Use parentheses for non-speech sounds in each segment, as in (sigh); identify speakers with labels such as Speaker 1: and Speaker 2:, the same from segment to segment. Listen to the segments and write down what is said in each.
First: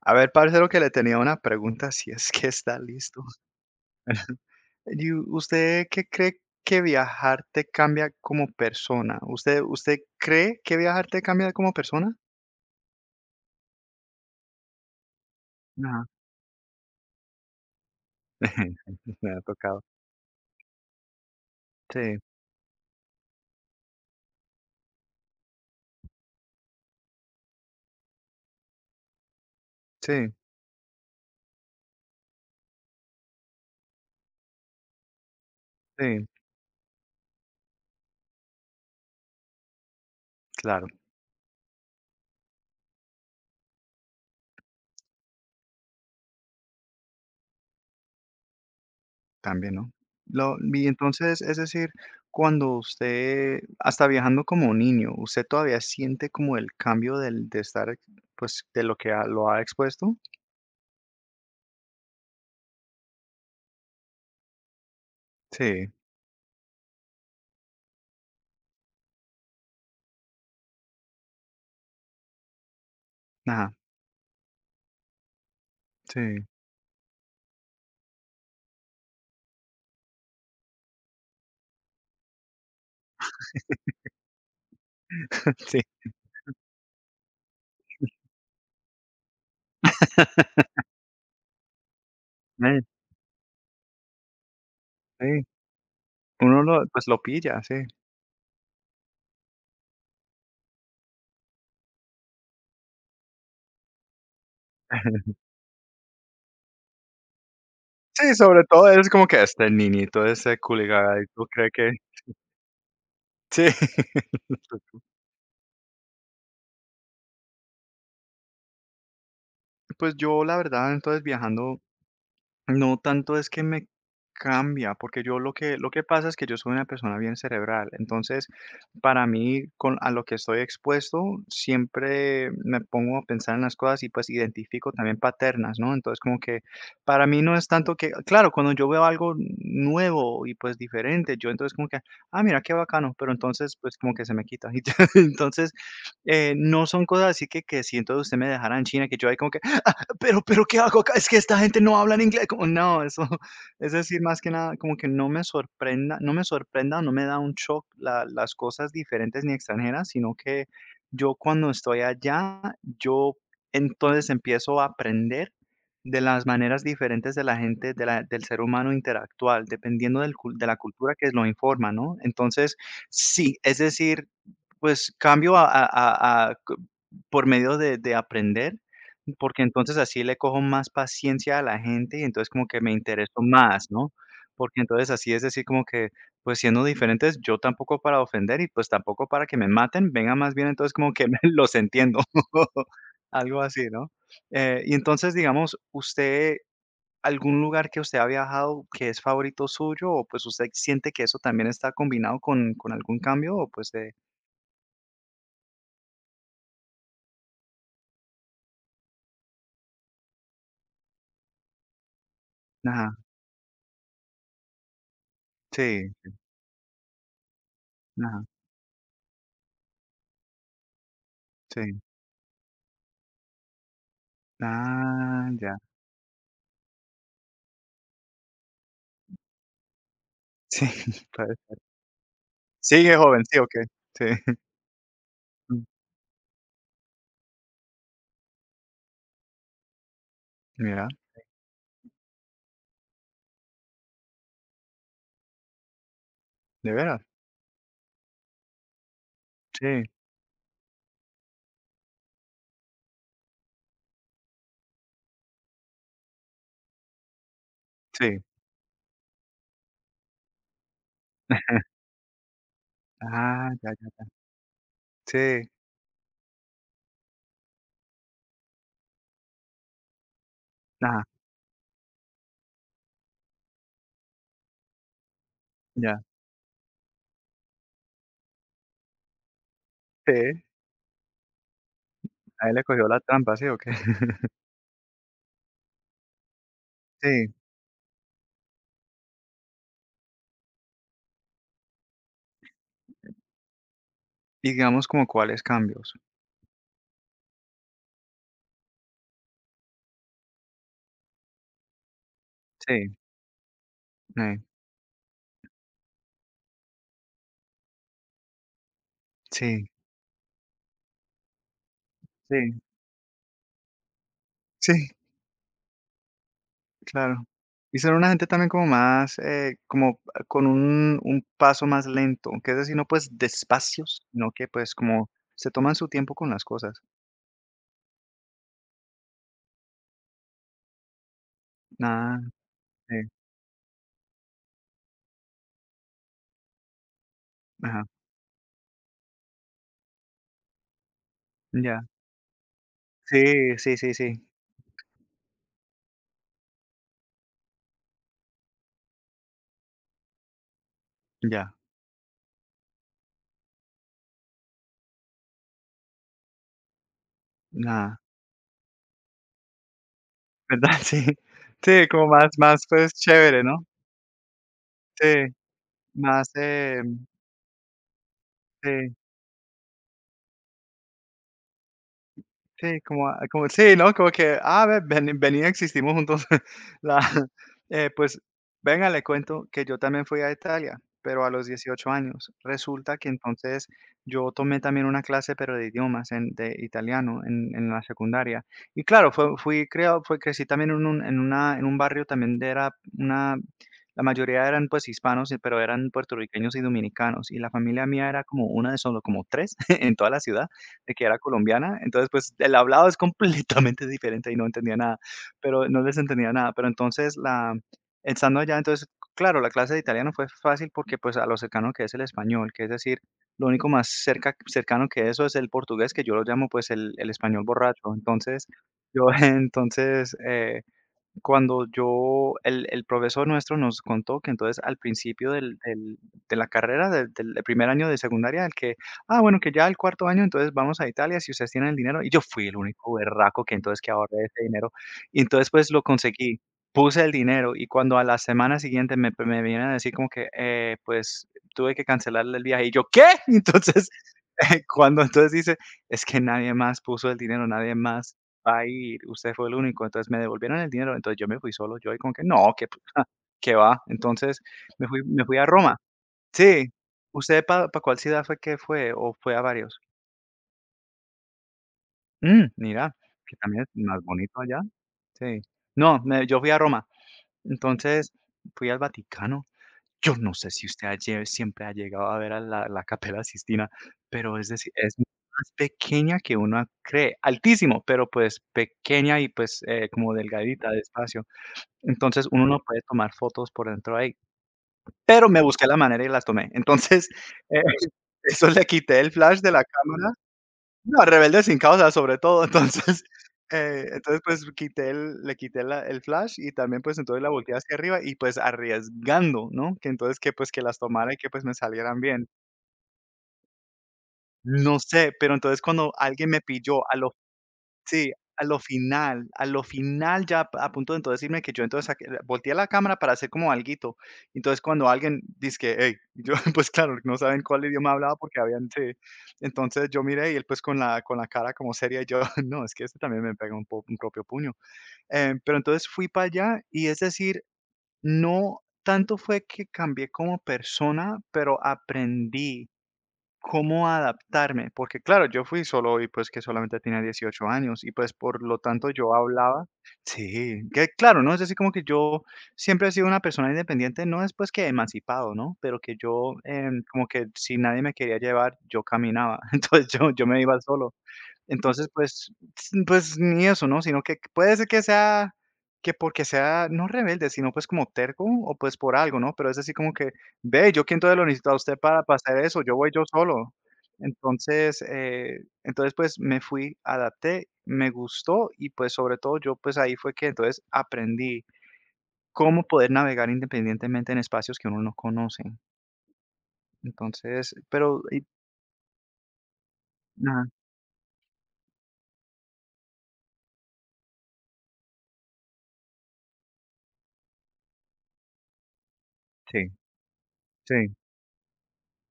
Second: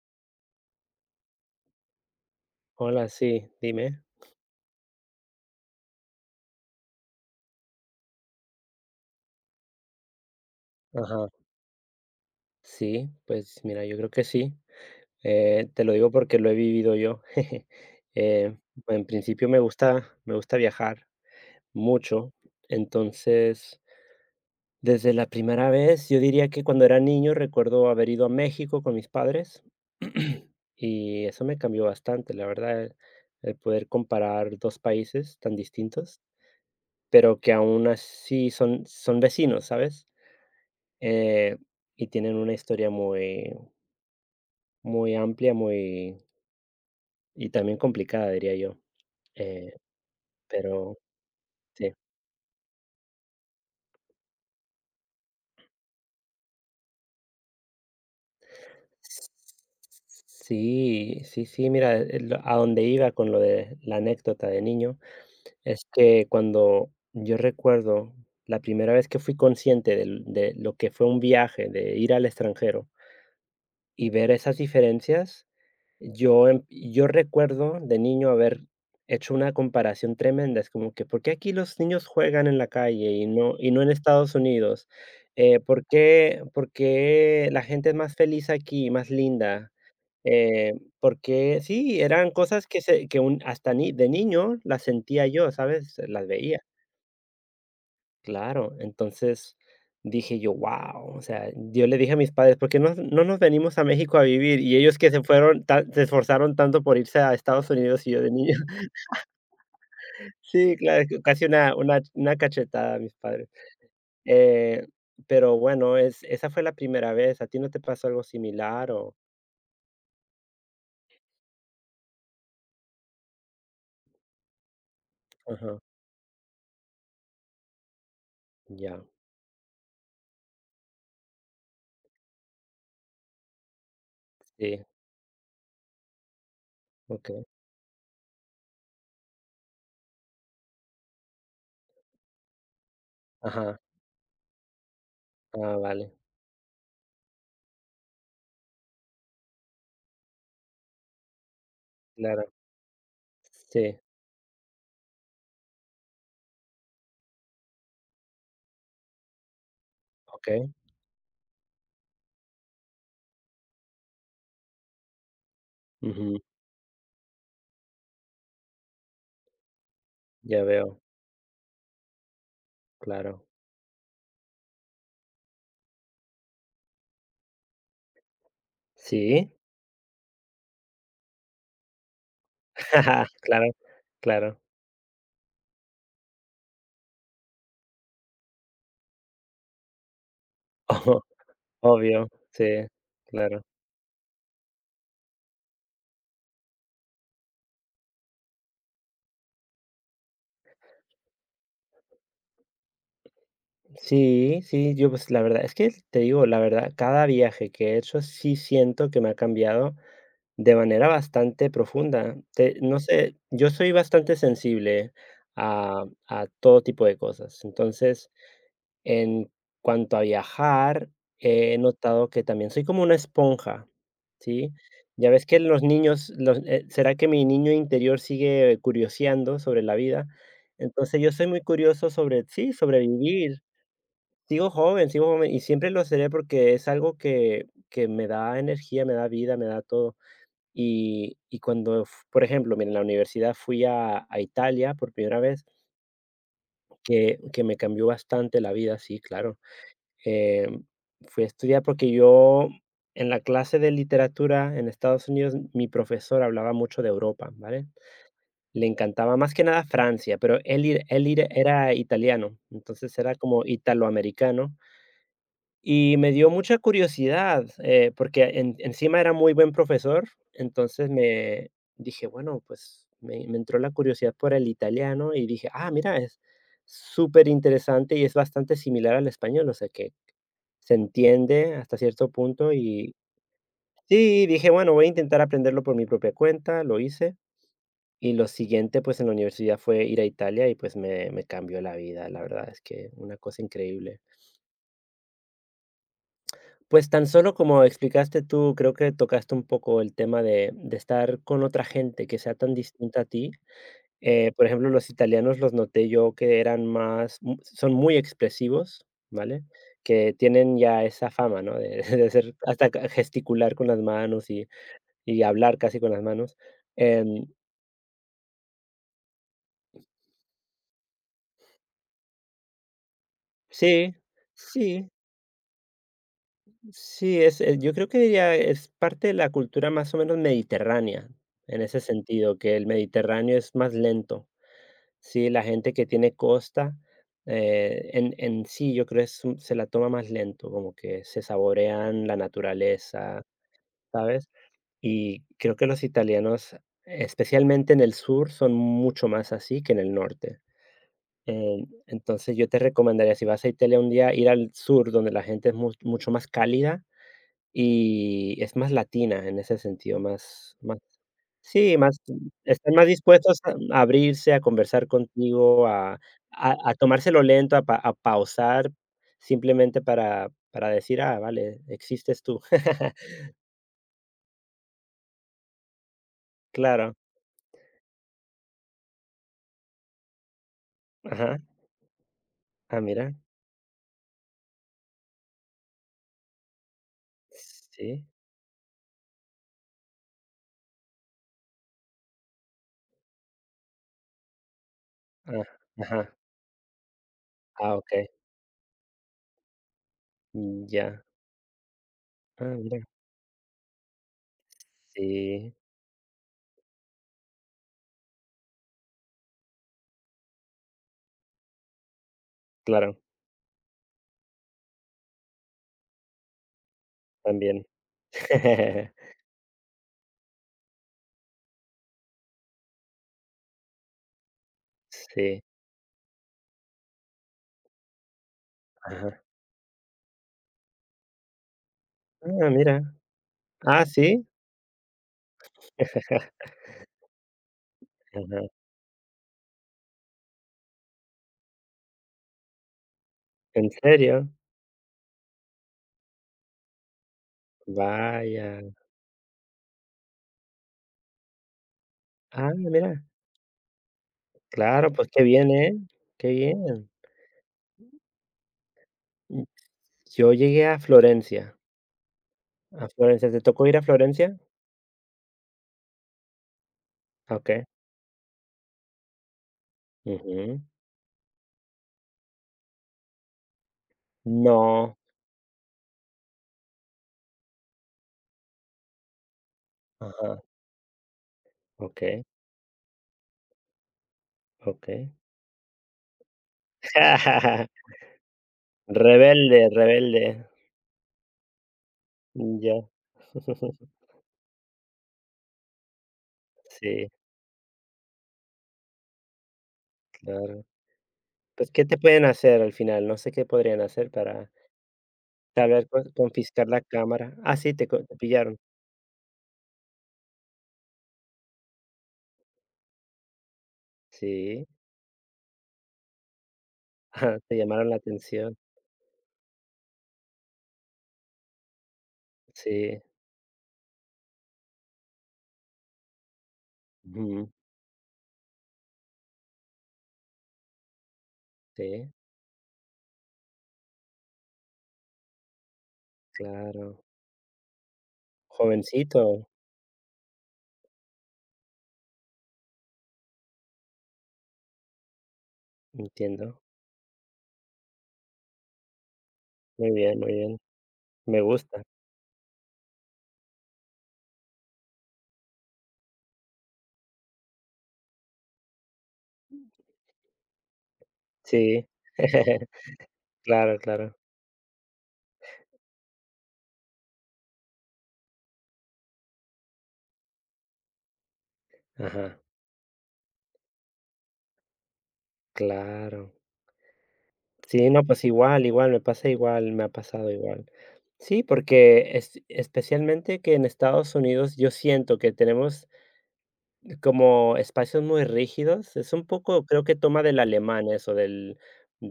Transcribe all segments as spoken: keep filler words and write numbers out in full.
Speaker 1: A ver, parcero, que le tenía una pregunta, si es que está
Speaker 2: Hola,
Speaker 1: listo.
Speaker 2: sí, dime.
Speaker 1: ¿Y u- usted qué cree que viajar te cambia como persona? ¿Usted, usted cree que viajar te
Speaker 2: Ajá.
Speaker 1: cambia como persona?
Speaker 2: Sí, pues mira, yo creo que sí. Eh, te lo
Speaker 1: Ajá.
Speaker 2: digo porque lo he vivido yo. (laughs) Eh,
Speaker 1: (laughs)
Speaker 2: en
Speaker 1: Me ha
Speaker 2: principio me
Speaker 1: tocado.
Speaker 2: gusta, me gusta viajar
Speaker 1: Sí,
Speaker 2: mucho. Entonces, desde la primera vez, yo diría que cuando era niño recuerdo haber ido a México con mis padres,
Speaker 1: sí,
Speaker 2: y eso me cambió bastante, la verdad, el el poder comparar dos países tan distintos,
Speaker 1: sí,
Speaker 2: pero que aún así son, son vecinos, ¿sabes?
Speaker 1: claro,
Speaker 2: Eh, y tienen una historia muy, muy amplia, muy y también complicada, diría yo, eh,
Speaker 1: también, ¿no? Lo, y
Speaker 2: pero
Speaker 1: entonces, es decir,
Speaker 2: sí.
Speaker 1: cuando usted, hasta viajando como niño, ¿usted todavía siente como el cambio del, de estar, ex- pues, de lo que ha- lo ha expuesto?
Speaker 2: Sí, sí, sí, mira, el a donde iba con lo de la anécdota de niño, es
Speaker 1: Sí,
Speaker 2: que cuando yo recuerdo la primera vez que fui consciente del de lo que fue un viaje, de ir al extranjero
Speaker 1: ajá,
Speaker 2: y ver esas diferencias.
Speaker 1: sí,
Speaker 2: Yo em yo recuerdo de niño haber hecho una comparación tremenda, es como que, ¿por qué aquí los niños juegan en la calle y no y no en Estados Unidos?
Speaker 1: (laughs)
Speaker 2: Eh,
Speaker 1: sí.
Speaker 2: ¿por qué por qué la gente es más feliz aquí, más linda? Eh, ¿por Sí, eran cosas
Speaker 1: Eh,
Speaker 2: que se que un hasta ni de niño las sentía
Speaker 1: sí.
Speaker 2: yo, ¿sabes? Las veía.
Speaker 1: Uno lo pues lo pilla, sí.
Speaker 2: Claro, entonces dije yo: wow, o sea, yo le dije a mis padres: "¿Por qué no no nos venimos a México a vivir?". Y ellos que se
Speaker 1: (laughs)
Speaker 2: fueron tan se esforzaron tanto por irse a Estados Unidos, y yo de
Speaker 1: Sí,
Speaker 2: niño.
Speaker 1: sobre todo
Speaker 2: (laughs)
Speaker 1: es como que este niñito, ese
Speaker 2: Sí, claro, c-
Speaker 1: culiacán, ¿tú
Speaker 2: casi
Speaker 1: crees
Speaker 2: una
Speaker 1: que?
Speaker 2: una una cachetada a mis padres.
Speaker 1: Sí.
Speaker 2: Eh,
Speaker 1: (laughs)
Speaker 2: pero bueno, es esa fue la primera vez. ¿A ti no te pasó algo similar o?
Speaker 1: Pues yo, la verdad, entonces viajando. No tanto es que me cambia, porque yo lo que
Speaker 2: Ajá.
Speaker 1: lo que pasa es que yo soy una persona bien cerebral, entonces,
Speaker 2: Ya.
Speaker 1: para mí, con a lo que estoy expuesto, siempre me pongo a pensar en las cosas y, pues,
Speaker 2: Sí.
Speaker 1: identifico también paternas, ¿no? Entonces, como que para mí
Speaker 2: Okey.
Speaker 1: no es tanto que claro, cuando yo veo algo nuevo y, pues, diferente, yo entonces como que: "Ah, mira, qué bacano", pero entonces,
Speaker 2: Ajá.
Speaker 1: pues, como que se me quita. (laughs) Y ya, entonces,
Speaker 2: Ah, vale.
Speaker 1: eh, no son cosas así que que si entonces usted me dejará en China, que yo ahí como que pero, pero, ¿qué hago acá? Es que esta gente no habla en inglés.
Speaker 2: Claro.
Speaker 1: Como, no, eso (laughs) es
Speaker 2: Sí.
Speaker 1: decir, más que nada, como que no me sorprenda, no me sorprenda, no me da un shock la- las cosas diferentes ni extranjeras, sino que
Speaker 2: Okey.
Speaker 1: yo cuando estoy allá, yo entonces empiezo a aprender de
Speaker 2: Ujú.
Speaker 1: las maneras diferentes de la gente, de la- del ser humano interactual, dependiendo del cul-
Speaker 2: Ya
Speaker 1: de la
Speaker 2: veo.
Speaker 1: cultura que lo informa, ¿no? Entonces,
Speaker 2: Claro.
Speaker 1: sí, es decir, pues cambio a, a- a- a c- por medio de, de aprender
Speaker 2: Sí.
Speaker 1: porque entonces así le cojo más paciencia a la gente y entonces como que me
Speaker 2: (laughs)
Speaker 1: intereso
Speaker 2: Claro,
Speaker 1: más, ¿no?
Speaker 2: claro.
Speaker 1: Porque entonces así es decir como que, pues siendo diferentes, yo tampoco para ofender y pues tampoco para que me maten, venga más bien entonces como
Speaker 2: Ojo.
Speaker 1: que (laughs) los entiendo,
Speaker 2: Obvio. Sí.
Speaker 1: (laughs)
Speaker 2: Claro.
Speaker 1: algo así, ¿no? Eh, y entonces digamos, usted, algún lugar que usted ha viajado que es favorito suyo o pues usted siente que eso también está combinado con, con algún cambio o pues de,
Speaker 2: Sí, sí, yo, pues, la verdad es que te digo, la verdad, cada viaje que he hecho sí siento que me ha cambiado de manera bastante profunda. Te No
Speaker 1: ajá,
Speaker 2: sé, yo soy bastante sensible a
Speaker 1: sí,
Speaker 2: a todo tipo de cosas. Entonces,
Speaker 1: ajá,
Speaker 2: en cuanto a viajar, he
Speaker 1: sí,
Speaker 2: notado que también soy como una esponja, ¿sí? Ya ves
Speaker 1: ah,
Speaker 2: que
Speaker 1: ya,
Speaker 2: los niños, los, eh, ¿será que mi niño interior sigue curioseando sobre la vida?
Speaker 1: (laughs) sí,
Speaker 2: Entonces yo soy
Speaker 1: puede
Speaker 2: muy
Speaker 1: ser.
Speaker 2: curioso sobre, sí,
Speaker 1: Sigue joven, sí,
Speaker 2: sobrevivir.
Speaker 1: ¿ok? Sí.
Speaker 2: Sigo joven, sigo joven, y
Speaker 1: Mm,
Speaker 2: siempre lo seré porque es algo que, que me da energía, me da vida, me da todo.
Speaker 1: mira,
Speaker 2: Y, y cuando, f- por ejemplo, mira, en la universidad fui a, a Italia por primera vez,
Speaker 1: ¿de veras?
Speaker 2: que, que me cambió bastante la vida, sí, claro.
Speaker 1: Sí,
Speaker 2: Eh, fui a estudiar porque yo en la clase de literatura en Estados Unidos, mi profesor hablaba mucho de Europa, ¿vale?
Speaker 1: sí.
Speaker 2: Le encantaba más que nada Francia, pero él, ir- él ir- era italiano, entonces era como
Speaker 1: Ah, ya, ya.
Speaker 2: italoamericano.
Speaker 1: Sí.
Speaker 2: Y me dio mucha curiosidad, eh, porque en- encima era muy buen profesor, entonces
Speaker 1: Ajá,
Speaker 2: me dije, bueno, pues me, me entró la curiosidad por el italiano, y dije, ah, mira,
Speaker 1: ya.
Speaker 2: es súper interesante y es bastante similar al español, o sea que
Speaker 1: Sí,
Speaker 2: se entiende hasta cierto
Speaker 1: ahí
Speaker 2: punto.
Speaker 1: le cogió
Speaker 2: Y
Speaker 1: la trampa, ¿sí o qué?
Speaker 2: sí,
Speaker 1: (laughs)
Speaker 2: dije: "Bueno, voy a intentar aprenderlo por mi propia cuenta", lo hice,
Speaker 1: Sí.
Speaker 2: y lo siguiente, pues, en la universidad fue ir a Italia y, pues, me me cambió la vida, la verdad es que una cosa increíble.
Speaker 1: Y digamos como cuáles cambios.
Speaker 2: Pues, tan solo como explicaste tú, creo que tocaste un poco el tema de de estar con otra gente que sea tan
Speaker 1: Sí,
Speaker 2: distinta a ti. eh,
Speaker 1: eh,
Speaker 2: por ejemplo, los italianos los noté yo que eran más, mm, son muy expresivos, ¿vale?
Speaker 1: sí,
Speaker 2: Que tienen ya esa fama, ¿no? De (laughs) de ser
Speaker 1: sí,
Speaker 2: hasta ca- gesticular con las manos. y
Speaker 1: sí,
Speaker 2: Y hablar casi con las manos.
Speaker 1: claro.
Speaker 2: Em,
Speaker 1: Y ser una gente también como más, eh, como con un un paso más lento, que es decir, no pues
Speaker 2: sí,
Speaker 1: despacios, sino que pues
Speaker 2: sí,
Speaker 1: como se toman su tiempo con las cosas.
Speaker 2: sí, es, eh, yo creo que ya es parte de la cultura más o menos mediterránea, en ese
Speaker 1: Ah,
Speaker 2: sentido, que el
Speaker 1: sí,
Speaker 2: Mediterráneo es más lento. Sí, la gente que tiene costa,
Speaker 1: ajá,
Speaker 2: eh, en, en sí, yo creo que es, un- se la toma más lento, como que se
Speaker 1: ya.
Speaker 2: saborean la naturaleza,
Speaker 1: Sí, sí, sí, sí,
Speaker 2: ¿sabes? Y creo que los italianos, especialmente en el sur, son mucho más así que en el norte.
Speaker 1: ya.
Speaker 2: Eh, entonces yo te recomendaría, si vas a Italia un día, ir al sur, donde la gente es mu- mucho más cálida
Speaker 1: Ah.
Speaker 2: y es más latina en ese sentido, más, más,
Speaker 1: ¿Verdad? (laughs) Sí.
Speaker 2: sí,
Speaker 1: Sí,
Speaker 2: más,
Speaker 1: como más más,
Speaker 2: están más
Speaker 1: pues,
Speaker 2: dispuestos
Speaker 1: chévere,
Speaker 2: a
Speaker 1: ¿no?
Speaker 2: a abrirse, a conversar
Speaker 1: Sí,
Speaker 2: contigo, a,
Speaker 1: más,
Speaker 2: a, a
Speaker 1: eh,
Speaker 2: tomárselo lento, a, pa- a pausar
Speaker 1: sí.
Speaker 2: simplemente para, para decir, ah, vale, existes tú.
Speaker 1: Sí, como a
Speaker 2: (laughs)
Speaker 1: como sí, ¿no? Como que, ah, ve, veni venía existimos juntos. (laughs)
Speaker 2: Claro.
Speaker 1: La eh, pues, venga, le cuento que yo también fui a Italia, pero a
Speaker 2: Ajá.
Speaker 1: los dieciocho años.
Speaker 2: Ah,
Speaker 1: Resulta que
Speaker 2: mira.
Speaker 1: entonces yo tomé también una clase, pero de idiomas, en de italiano en en la
Speaker 2: Sí.
Speaker 1: secundaria. Y claro, fue fui creado, fue crecí también en un en una en un barrio también de era una la mayoría eran, pues, hispanos, eh,
Speaker 2: Ah,
Speaker 1: pero eran
Speaker 2: ajá.
Speaker 1: puertorriqueños y dominicanos, y la
Speaker 2: Ah,
Speaker 1: familia
Speaker 2: ok.
Speaker 1: mía era como una de solo como tres (laughs) en toda la ciudad
Speaker 2: Mm,
Speaker 1: de
Speaker 2: ya.
Speaker 1: que era colombiana, entonces, pues,
Speaker 2: Ah,
Speaker 1: el
Speaker 2: mira.
Speaker 1: hablado es (laughs) completamente diferente y no entendía nada,
Speaker 2: Sí.
Speaker 1: pero no les entendía nada, pero entonces la estando allá, entonces, claro, la clase de italiano fue fácil porque, pues, a lo cercano que es el español, que es
Speaker 2: Claro,
Speaker 1: decir, lo único más cerca cercano que eso es el portugués, que yo lo llamo, pues, el el español
Speaker 2: también.
Speaker 1: borracho. Entonces, yo
Speaker 2: (laughs)
Speaker 1: (laughs) entonces, eh, cuando yo el el profesor nuestro nos contó que entonces al principio
Speaker 2: Sí,
Speaker 1: del del de la carrera, del del primer año de secundaria, el que: "Ah,
Speaker 2: ajá.
Speaker 1: bueno, que ya el cuarto año, entonces vamos a Italia si ustedes tienen el dinero". Y yo fui
Speaker 2: Ah,
Speaker 1: el
Speaker 2: mira.
Speaker 1: único berraco que entonces
Speaker 2: Ah,
Speaker 1: que ahorré
Speaker 2: sí.
Speaker 1: ese dinero. Y entonces, pues, lo conseguí,
Speaker 2: (laughs)
Speaker 1: puse el dinero, y cuando a la
Speaker 2: Ajá.
Speaker 1: semana siguiente me pues, me vienen a decir como que: "Eh, pues, tuve que cancelar el viaje". Y yo: "¿Qué?".
Speaker 2: ¿En
Speaker 1: (laughs) Entonces,
Speaker 2: serio?
Speaker 1: (laughs) cuando entonces dice: "Es que nadie más puso el dinero, nadie más". Va a
Speaker 2: Vaya.
Speaker 1: ir, usted fue el único, entonces me devolvieron el dinero, entonces yo me fui solo, yo ahí como que
Speaker 2: Ah,
Speaker 1: no, que
Speaker 2: mira.
Speaker 1: (laughs) que va, entonces me
Speaker 2: Claro,
Speaker 1: fui
Speaker 2: pues qué
Speaker 1: me fui a
Speaker 2: bien,
Speaker 1: Roma.
Speaker 2: ¿eh? Qué
Speaker 1: Sí,
Speaker 2: bien.
Speaker 1: ¿usted pa para cuál ciudad fue que fue o fue a
Speaker 2: Mm,
Speaker 1: varios?
Speaker 2: yo llegué a Florencia,
Speaker 1: Mm,
Speaker 2: a
Speaker 1: mira,
Speaker 2: Florencia,
Speaker 1: que
Speaker 2: ¿te
Speaker 1: también
Speaker 2: tocó
Speaker 1: es
Speaker 2: ir a
Speaker 1: más
Speaker 2: Florencia?
Speaker 1: bonito allá. Sí, no, me yo fui a Roma,
Speaker 2: Ah, ¿ok?
Speaker 1: entonces fui al Vaticano. Yo no sé
Speaker 2: Ujú.
Speaker 1: si usted ha lle siempre ha llegado a ver a la la Capela Sistina, pero es decir, es
Speaker 2: No.
Speaker 1: más pequeña que uno cree, altísimo, pero pues pequeña y pues, eh, como
Speaker 2: Ajá.
Speaker 1: delgadita de espacio.
Speaker 2: Ok.
Speaker 1: Entonces, uno no puede tomar fotos por dentro ahí,
Speaker 2: Okey.
Speaker 1: pero me busqué la manera y las tomé. Entonces, (laughs) eh,
Speaker 2: (laughs)
Speaker 1: eso le quité el flash de
Speaker 2: Rebelde,
Speaker 1: la cámara.
Speaker 2: rebelde.
Speaker 1: No, Rebelde sin causa, sobre todo.
Speaker 2: Mm, ya.
Speaker 1: (laughs) Entonces, eh,
Speaker 2: (laughs)
Speaker 1: entonces, pues, quité el le quité la el flash y también, pues,
Speaker 2: Sí,
Speaker 1: entonces la volteé hacia arriba y, pues, arriesgando, ¿no? Que entonces que, pues, que
Speaker 2: claro.
Speaker 1: las tomara y que, pues, me
Speaker 2: Pues, ¿qué te
Speaker 1: salieran
Speaker 2: pueden
Speaker 1: bien.
Speaker 2: hacer al final? No sé qué podrían hacer para.
Speaker 1: No sé, pero entonces
Speaker 2: Tal vez
Speaker 1: cuando
Speaker 2: con
Speaker 1: alguien me
Speaker 2: confiscar
Speaker 1: pilló
Speaker 2: la
Speaker 1: al
Speaker 2: cámara. Ah, sí, te co
Speaker 1: Sí,
Speaker 2: te
Speaker 1: a
Speaker 2: pillaron.
Speaker 1: lo final, a lo final ya a punto de entonces decirme que yo entonces saqué volteé la cámara para hacer como alguito. Entonces,
Speaker 2: Sí,
Speaker 1: cuando alguien dice que, "Hey", yo, (laughs) pues claro, no
Speaker 2: ajá,
Speaker 1: saben
Speaker 2: te
Speaker 1: cuál
Speaker 2: llamaron
Speaker 1: idioma
Speaker 2: la
Speaker 1: hablaba porque
Speaker 2: atención.
Speaker 1: habían sí. Entonces, yo miré y él, pues, con la con la cara como seria y yo: (laughs) "No, es que este
Speaker 2: Sí,
Speaker 1: también me pega un po un propio puño". Em, pero entonces fui para allá y es decir,
Speaker 2: ujú,
Speaker 1: no tanto fue que cambié como persona, pero
Speaker 2: sí,
Speaker 1: aprendí cómo adaptarme, porque claro, yo fui solo y pues que solamente tenía
Speaker 2: claro.
Speaker 1: dieciocho años y pues por lo tanto yo
Speaker 2: Jovencito,
Speaker 1: hablaba, sí, que claro, ¿no? Es así como que yo siempre he sido una persona independiente, no es pues que emancipado, ¿no? Pero que yo
Speaker 2: entiendo.
Speaker 1: em, como que si nadie me quería llevar, yo caminaba, (laughs) entonces
Speaker 2: Muy
Speaker 1: yo,
Speaker 2: bien,
Speaker 1: yo
Speaker 2: muy
Speaker 1: me
Speaker 2: bien.
Speaker 1: iba solo.
Speaker 2: Me gusta.
Speaker 1: Entonces, pues s- pues ni eso, ¿no? Sino que puede ser que sea que porque sea, no rebelde, sino, pues, como terco o, pues, por algo, ¿no? Pero es así como que: "Ve, yo quién entonces lo necesito a usted
Speaker 2: Sí.
Speaker 1: para para hacer eso, yo
Speaker 2: (laughs)
Speaker 1: voy yo solo".
Speaker 2: Claro, claro.
Speaker 1: Entonces, eh, entonces, pues, me fui, adapté, me gustó y, pues, sobre todo, yo, pues, ahí fue que entonces aprendí
Speaker 2: Ajá,
Speaker 1: cómo poder navegar independientemente en espacios que uno no conoce.
Speaker 2: claro.
Speaker 1: Entonces,
Speaker 2: Sí,
Speaker 1: pero
Speaker 2: no,
Speaker 1: y
Speaker 2: pues igual, igual, me pasa igual, me ha pasado
Speaker 1: ajá,
Speaker 2: igual. Sí, porque es especialmente que en Estados Unidos yo siento que tenemos como espacios muy rígidos, es un poco,
Speaker 1: sí,
Speaker 2: creo que toma del
Speaker 1: sí,
Speaker 2: alemán eso del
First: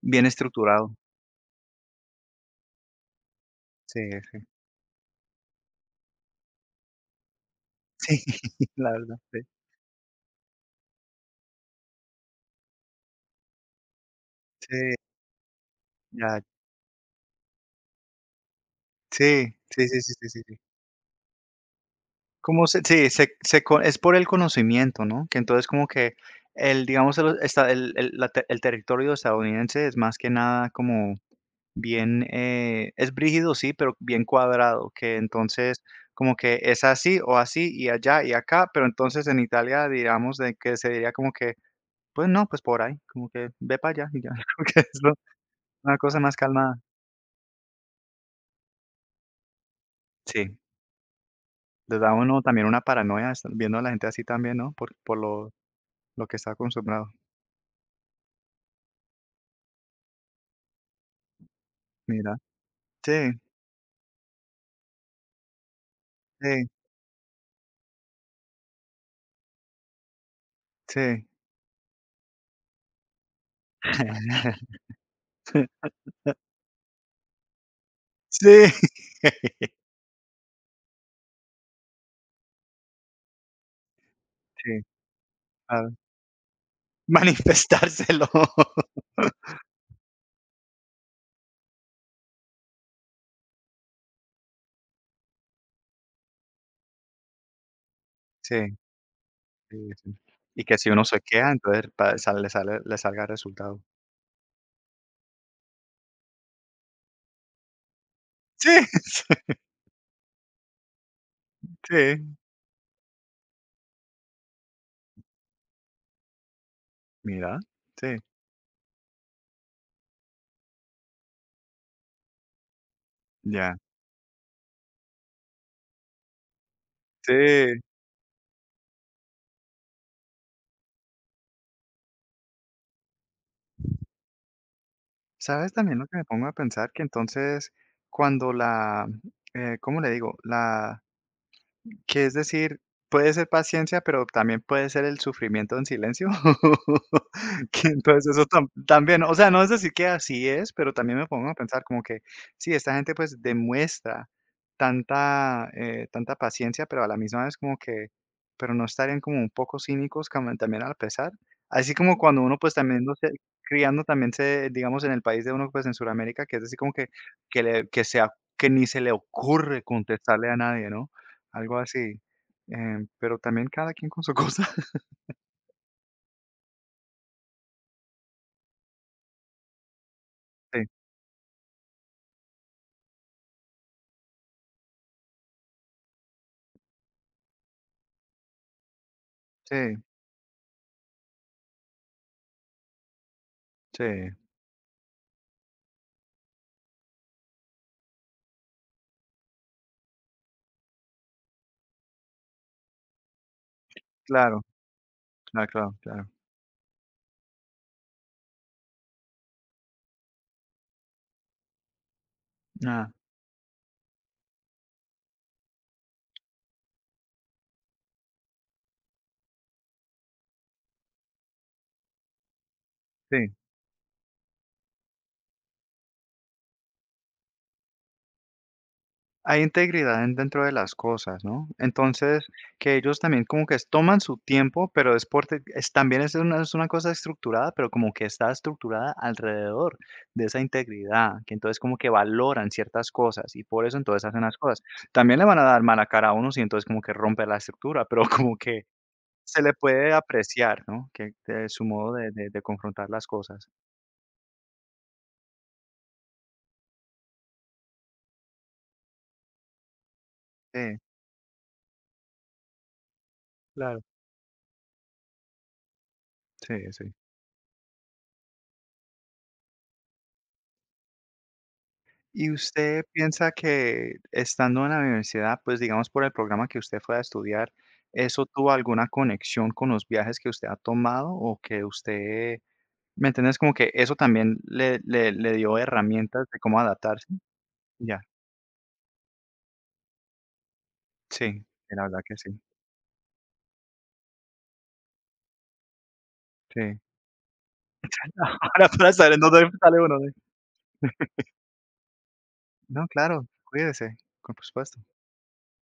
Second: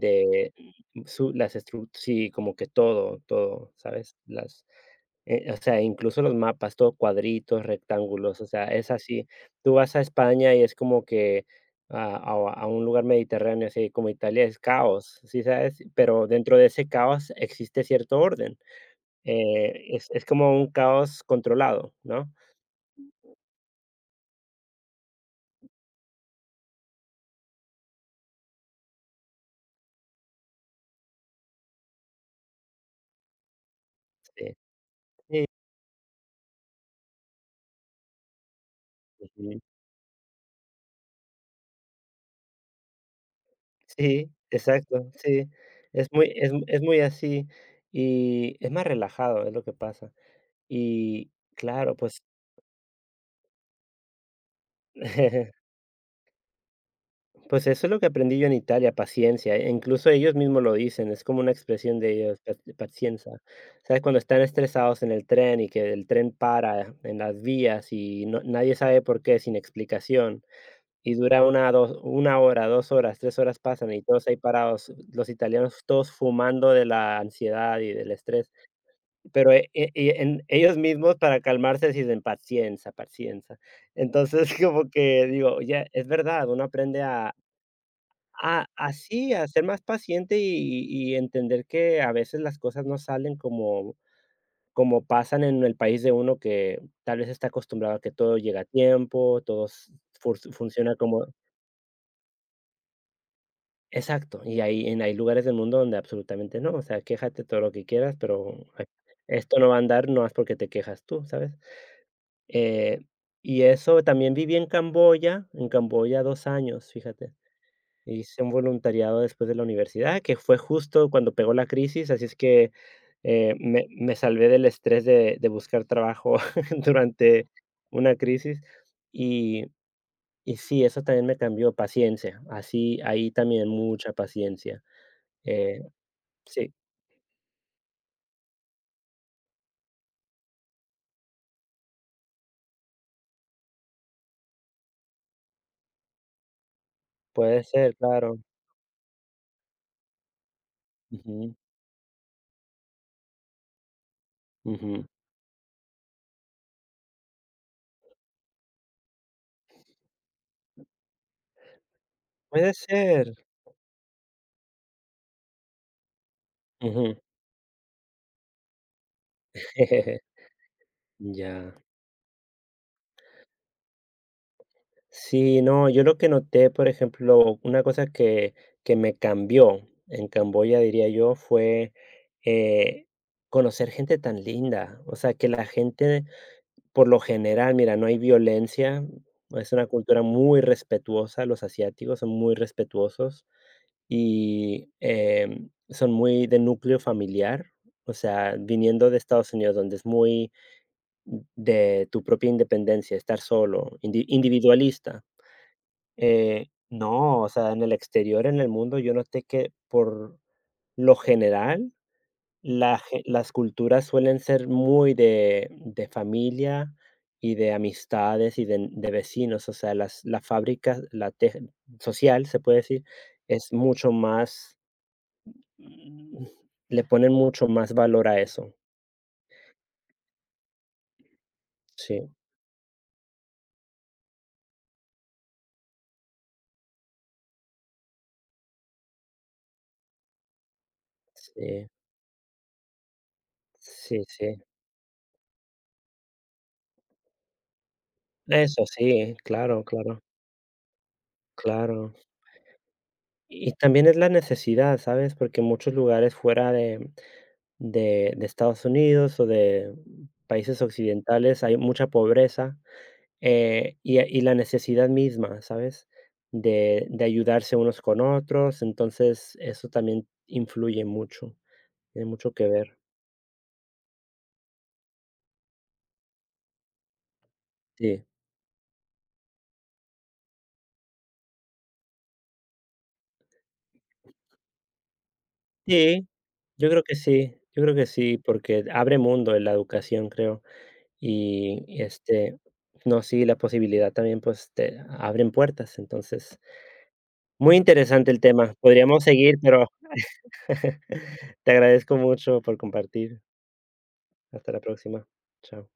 Speaker 1: bien estructurado.
Speaker 2: su las estru sí, como que todo, todo,
Speaker 1: Sí,
Speaker 2: ¿sabes? Las, eh, o sea, incluso los mapas, todo cuadritos,
Speaker 1: sí.
Speaker 2: rectángulos, o sea,
Speaker 1: La
Speaker 2: es
Speaker 1: verdad,
Speaker 2: así.
Speaker 1: sí.
Speaker 2: Tú vas a España y es como que a a a un lugar mediterráneo, así como Italia, es
Speaker 1: Sí,
Speaker 2: caos, ¿sí sabes? Pero
Speaker 1: ya.
Speaker 2: dentro de ese caos existe cierto orden.
Speaker 1: Sí, sí,
Speaker 2: Eh,
Speaker 1: sí,
Speaker 2: es
Speaker 1: sí,
Speaker 2: es
Speaker 1: sí, sí,
Speaker 2: como
Speaker 1: sí.
Speaker 2: un caos controlado, ¿no?
Speaker 1: Como se sí, se se co es por el conocimiento, ¿no? Que entonces como que el, digamos, el está el el la te el territorio estadounidense es más que nada como bien, eh, es brígido, sí, pero bien
Speaker 2: Sí.
Speaker 1: cuadrado, que
Speaker 2: Sí.
Speaker 1: entonces como que es así o así y allá y acá, pero entonces en
Speaker 2: Ujú.
Speaker 1: Italia, digamos, de que se diría como que, pues no, pues por ahí, como que ve para allá y ya,
Speaker 2: Sí,
Speaker 1: (laughs) como que es
Speaker 2: exacto,
Speaker 1: lo
Speaker 2: sí.
Speaker 1: una
Speaker 2: Es
Speaker 1: cosa
Speaker 2: muy
Speaker 1: más
Speaker 2: es
Speaker 1: calmada.
Speaker 2: es muy así, y es más relajado, es lo que pasa.
Speaker 1: Sí.
Speaker 2: Y claro,
Speaker 1: Les da a
Speaker 2: pues
Speaker 1: uno también una paranoia estar viendo a la gente así también, ¿no? Por por lo
Speaker 2: (laughs)
Speaker 1: lo que está acostumbrado.
Speaker 2: pues eso es lo que aprendí yo en Italia, paciencia, e incluso ellos mismos lo dicen, es como una expresión de
Speaker 1: Mira.
Speaker 2: ellos, pa pazienza.
Speaker 1: Sí,
Speaker 2: ¿Sabes? Cuando están estresados en el tren y que el tren
Speaker 1: sí,
Speaker 2: para en las vías y no nadie sabe por qué, sin explicación, y
Speaker 1: sí.
Speaker 2: dura una dos una hora, dos horas, tres horas pasan y todos ahí
Speaker 1: (laughs)
Speaker 2: parados, los italianos todos fumando de la ansiedad y del estrés.
Speaker 1: Sí.
Speaker 2: Pero, eh, e e- en ellos mismos para calmarse dicen: paciencia, paciencia. Entonces, (laughs)
Speaker 1: Sí,
Speaker 2: como que digo, oye,
Speaker 1: claro.
Speaker 2: es verdad, uno aprende a
Speaker 1: Manifestárselo.
Speaker 2: a así, a
Speaker 1: (laughs)
Speaker 2: ser más paciente, y y entender que a veces las cosas no salen como como pasan en el país de uno, que tal vez está acostumbrado a que todo llega a
Speaker 1: Sí,
Speaker 2: tiempo, todo
Speaker 1: sí,
Speaker 2: s
Speaker 1: sí.
Speaker 2: fur
Speaker 1: Y que si
Speaker 2: funciona
Speaker 1: uno se
Speaker 2: como
Speaker 1: queda entonces pa sale le sale le salga el resultado.
Speaker 2: exacto, y hay en hay lugares del mundo donde absolutamente no, o sea, quéjate todo lo que quieras, pero
Speaker 1: Sí,
Speaker 2: eh,
Speaker 1: (laughs) sí,
Speaker 2: esto no va a andar. No es porque te quejas tú, ¿sabes?
Speaker 1: sí.
Speaker 2: Eh, y eso también viví en Camboya, en Camboya dos años, fíjate.
Speaker 1: Mira, sí,
Speaker 2: Hice un voluntariado después de la universidad, que fue justo cuando pegó la crisis, así es que, eh,
Speaker 1: ya.
Speaker 2: me me salvé del estrés de de buscar trabajo (laughs) durante
Speaker 1: Sí.
Speaker 2: una crisis. Y y sí, eso también me cambió, paciencia, así ahí también mucha paciencia.
Speaker 1: ¿Sabes
Speaker 2: Eh,
Speaker 1: también lo que me pongo a
Speaker 2: sí,
Speaker 1: pensar? Que entonces cuando la, eh, ¿cómo le digo? La Que es decir, puede ser paciencia, pero también puede ser el sufrimiento en silencio.
Speaker 2: puede
Speaker 1: (laughs) Que
Speaker 2: ser,
Speaker 1: entonces
Speaker 2: claro.
Speaker 1: eso tam también, o sea, no es decir que así es, pero también me pongo a
Speaker 2: Ujú,
Speaker 1: pensar como que sí, esta gente pues demuestra
Speaker 2: ujú.
Speaker 1: tanta, eh, tanta paciencia, pero a la misma vez como que, pero no estarían como un poco cínicos como también al pesar. Así como cuando uno pues
Speaker 2: Puede
Speaker 1: también no sé,
Speaker 2: ser.
Speaker 1: criando también se, digamos, en el país de uno, pues en Sudamérica, que es así como que
Speaker 2: Ujú.
Speaker 1: que le que sea que ni se le ocurre
Speaker 2: (laughs)
Speaker 1: contestarle a nadie, ¿no?
Speaker 2: Ya.
Speaker 1: Algo así, em, pero también cada quien con su cosa. (laughs)
Speaker 2: Sí, no, yo lo que noté, por ejemplo, una cosa que, que me cambió en Camboya,
Speaker 1: Sí,
Speaker 2: diría yo, fue eh, conocer gente tan linda. O sea, que la gente, por lo general, mira, no hay violencia, es una
Speaker 1: sí,
Speaker 2: cultura muy respetuosa, los asiáticos son muy respetuosos,
Speaker 1: sí,
Speaker 2: y em, son muy de núcleo familiar. O sea, viniendo de Estados Unidos, donde es muy de tu propia independencia, estar solo, indi-
Speaker 1: claro,
Speaker 2: individualista.
Speaker 1: claro, claro, claro.
Speaker 2: Eh, no, o sea, en el exterior, en el mundo, yo noté que por lo general la
Speaker 1: Ah,
Speaker 2: ge- las culturas suelen ser muy de, de familia y de amistades y de, de vecinos, o sea, las, la fábrica la te- social, se puede decir,
Speaker 1: sí.
Speaker 2: es mucho más, mm, le ponen mucho más valor a eso.
Speaker 1: Hay integridad en dentro de las cosas, ¿no?
Speaker 2: Sí,
Speaker 1: Entonces, que ellos también como que toman su tiempo, pero es porque es también es una es una cosa estructurada, pero como que está estructurada alrededor de esa integridad, que entonces
Speaker 2: sí,
Speaker 1: como que valoran ciertas cosas y por eso
Speaker 2: sí,
Speaker 1: entonces hacen
Speaker 2: sí.
Speaker 1: las cosas. También le van a dar mala cara a unos y entonces como que rompe la estructura, (laughs) pero como que
Speaker 2: Eso sí,
Speaker 1: Se le
Speaker 2: claro,
Speaker 1: puede
Speaker 2: claro,
Speaker 1: apreciar, ¿no? Que de su modo
Speaker 2: claro.
Speaker 1: de de de confrontar las cosas.
Speaker 2: Y también es la necesidad, ¿sabes? Porque muchos lugares fuera de de de Estados Unidos o de países
Speaker 1: Sí,
Speaker 2: occidentales hay mucha pobreza, eh,
Speaker 1: claro.
Speaker 2: y y la necesidad misma, ¿sabes?
Speaker 1: Sí,
Speaker 2: De
Speaker 1: sí.
Speaker 2: de ayudarse unos con otros, entonces eso también influye mucho, tiene
Speaker 1: ¿Y
Speaker 2: mucho que ver.
Speaker 1: usted piensa que estando en la universidad, pues, digamos, por el programa que usted fue a estudiar,
Speaker 2: Sí.
Speaker 1: eso tuvo alguna conexión con los viajes que usted ha tomado o que usted, ¿me entiendes? Como que eso también le le le dio
Speaker 2: Sí,
Speaker 1: herramientas de cómo
Speaker 2: yo creo que
Speaker 1: adaptarse.
Speaker 2: sí, yo creo que
Speaker 1: Ya,
Speaker 2: sí, porque abre mundo en la educación, creo,
Speaker 1: sí,
Speaker 2: y,
Speaker 1: sí,
Speaker 2: y
Speaker 1: la verdad que
Speaker 2: este,
Speaker 1: sí,
Speaker 2: no, sí, la posibilidad también, pues, te abren puertas, entonces.
Speaker 1: sí.
Speaker 2: Muy interesante el
Speaker 1: (laughs)
Speaker 2: tema.
Speaker 1: Ahora para
Speaker 2: Podríamos
Speaker 1: saber en
Speaker 2: seguir,
Speaker 1: dónde
Speaker 2: pero
Speaker 1: sale uno, ¿no?
Speaker 2: (laughs) te agradezco mucho por
Speaker 1: No,
Speaker 2: compartir.
Speaker 1: claro, cuídese, por
Speaker 2: Hasta la
Speaker 1: supuesto.
Speaker 2: próxima. Chao.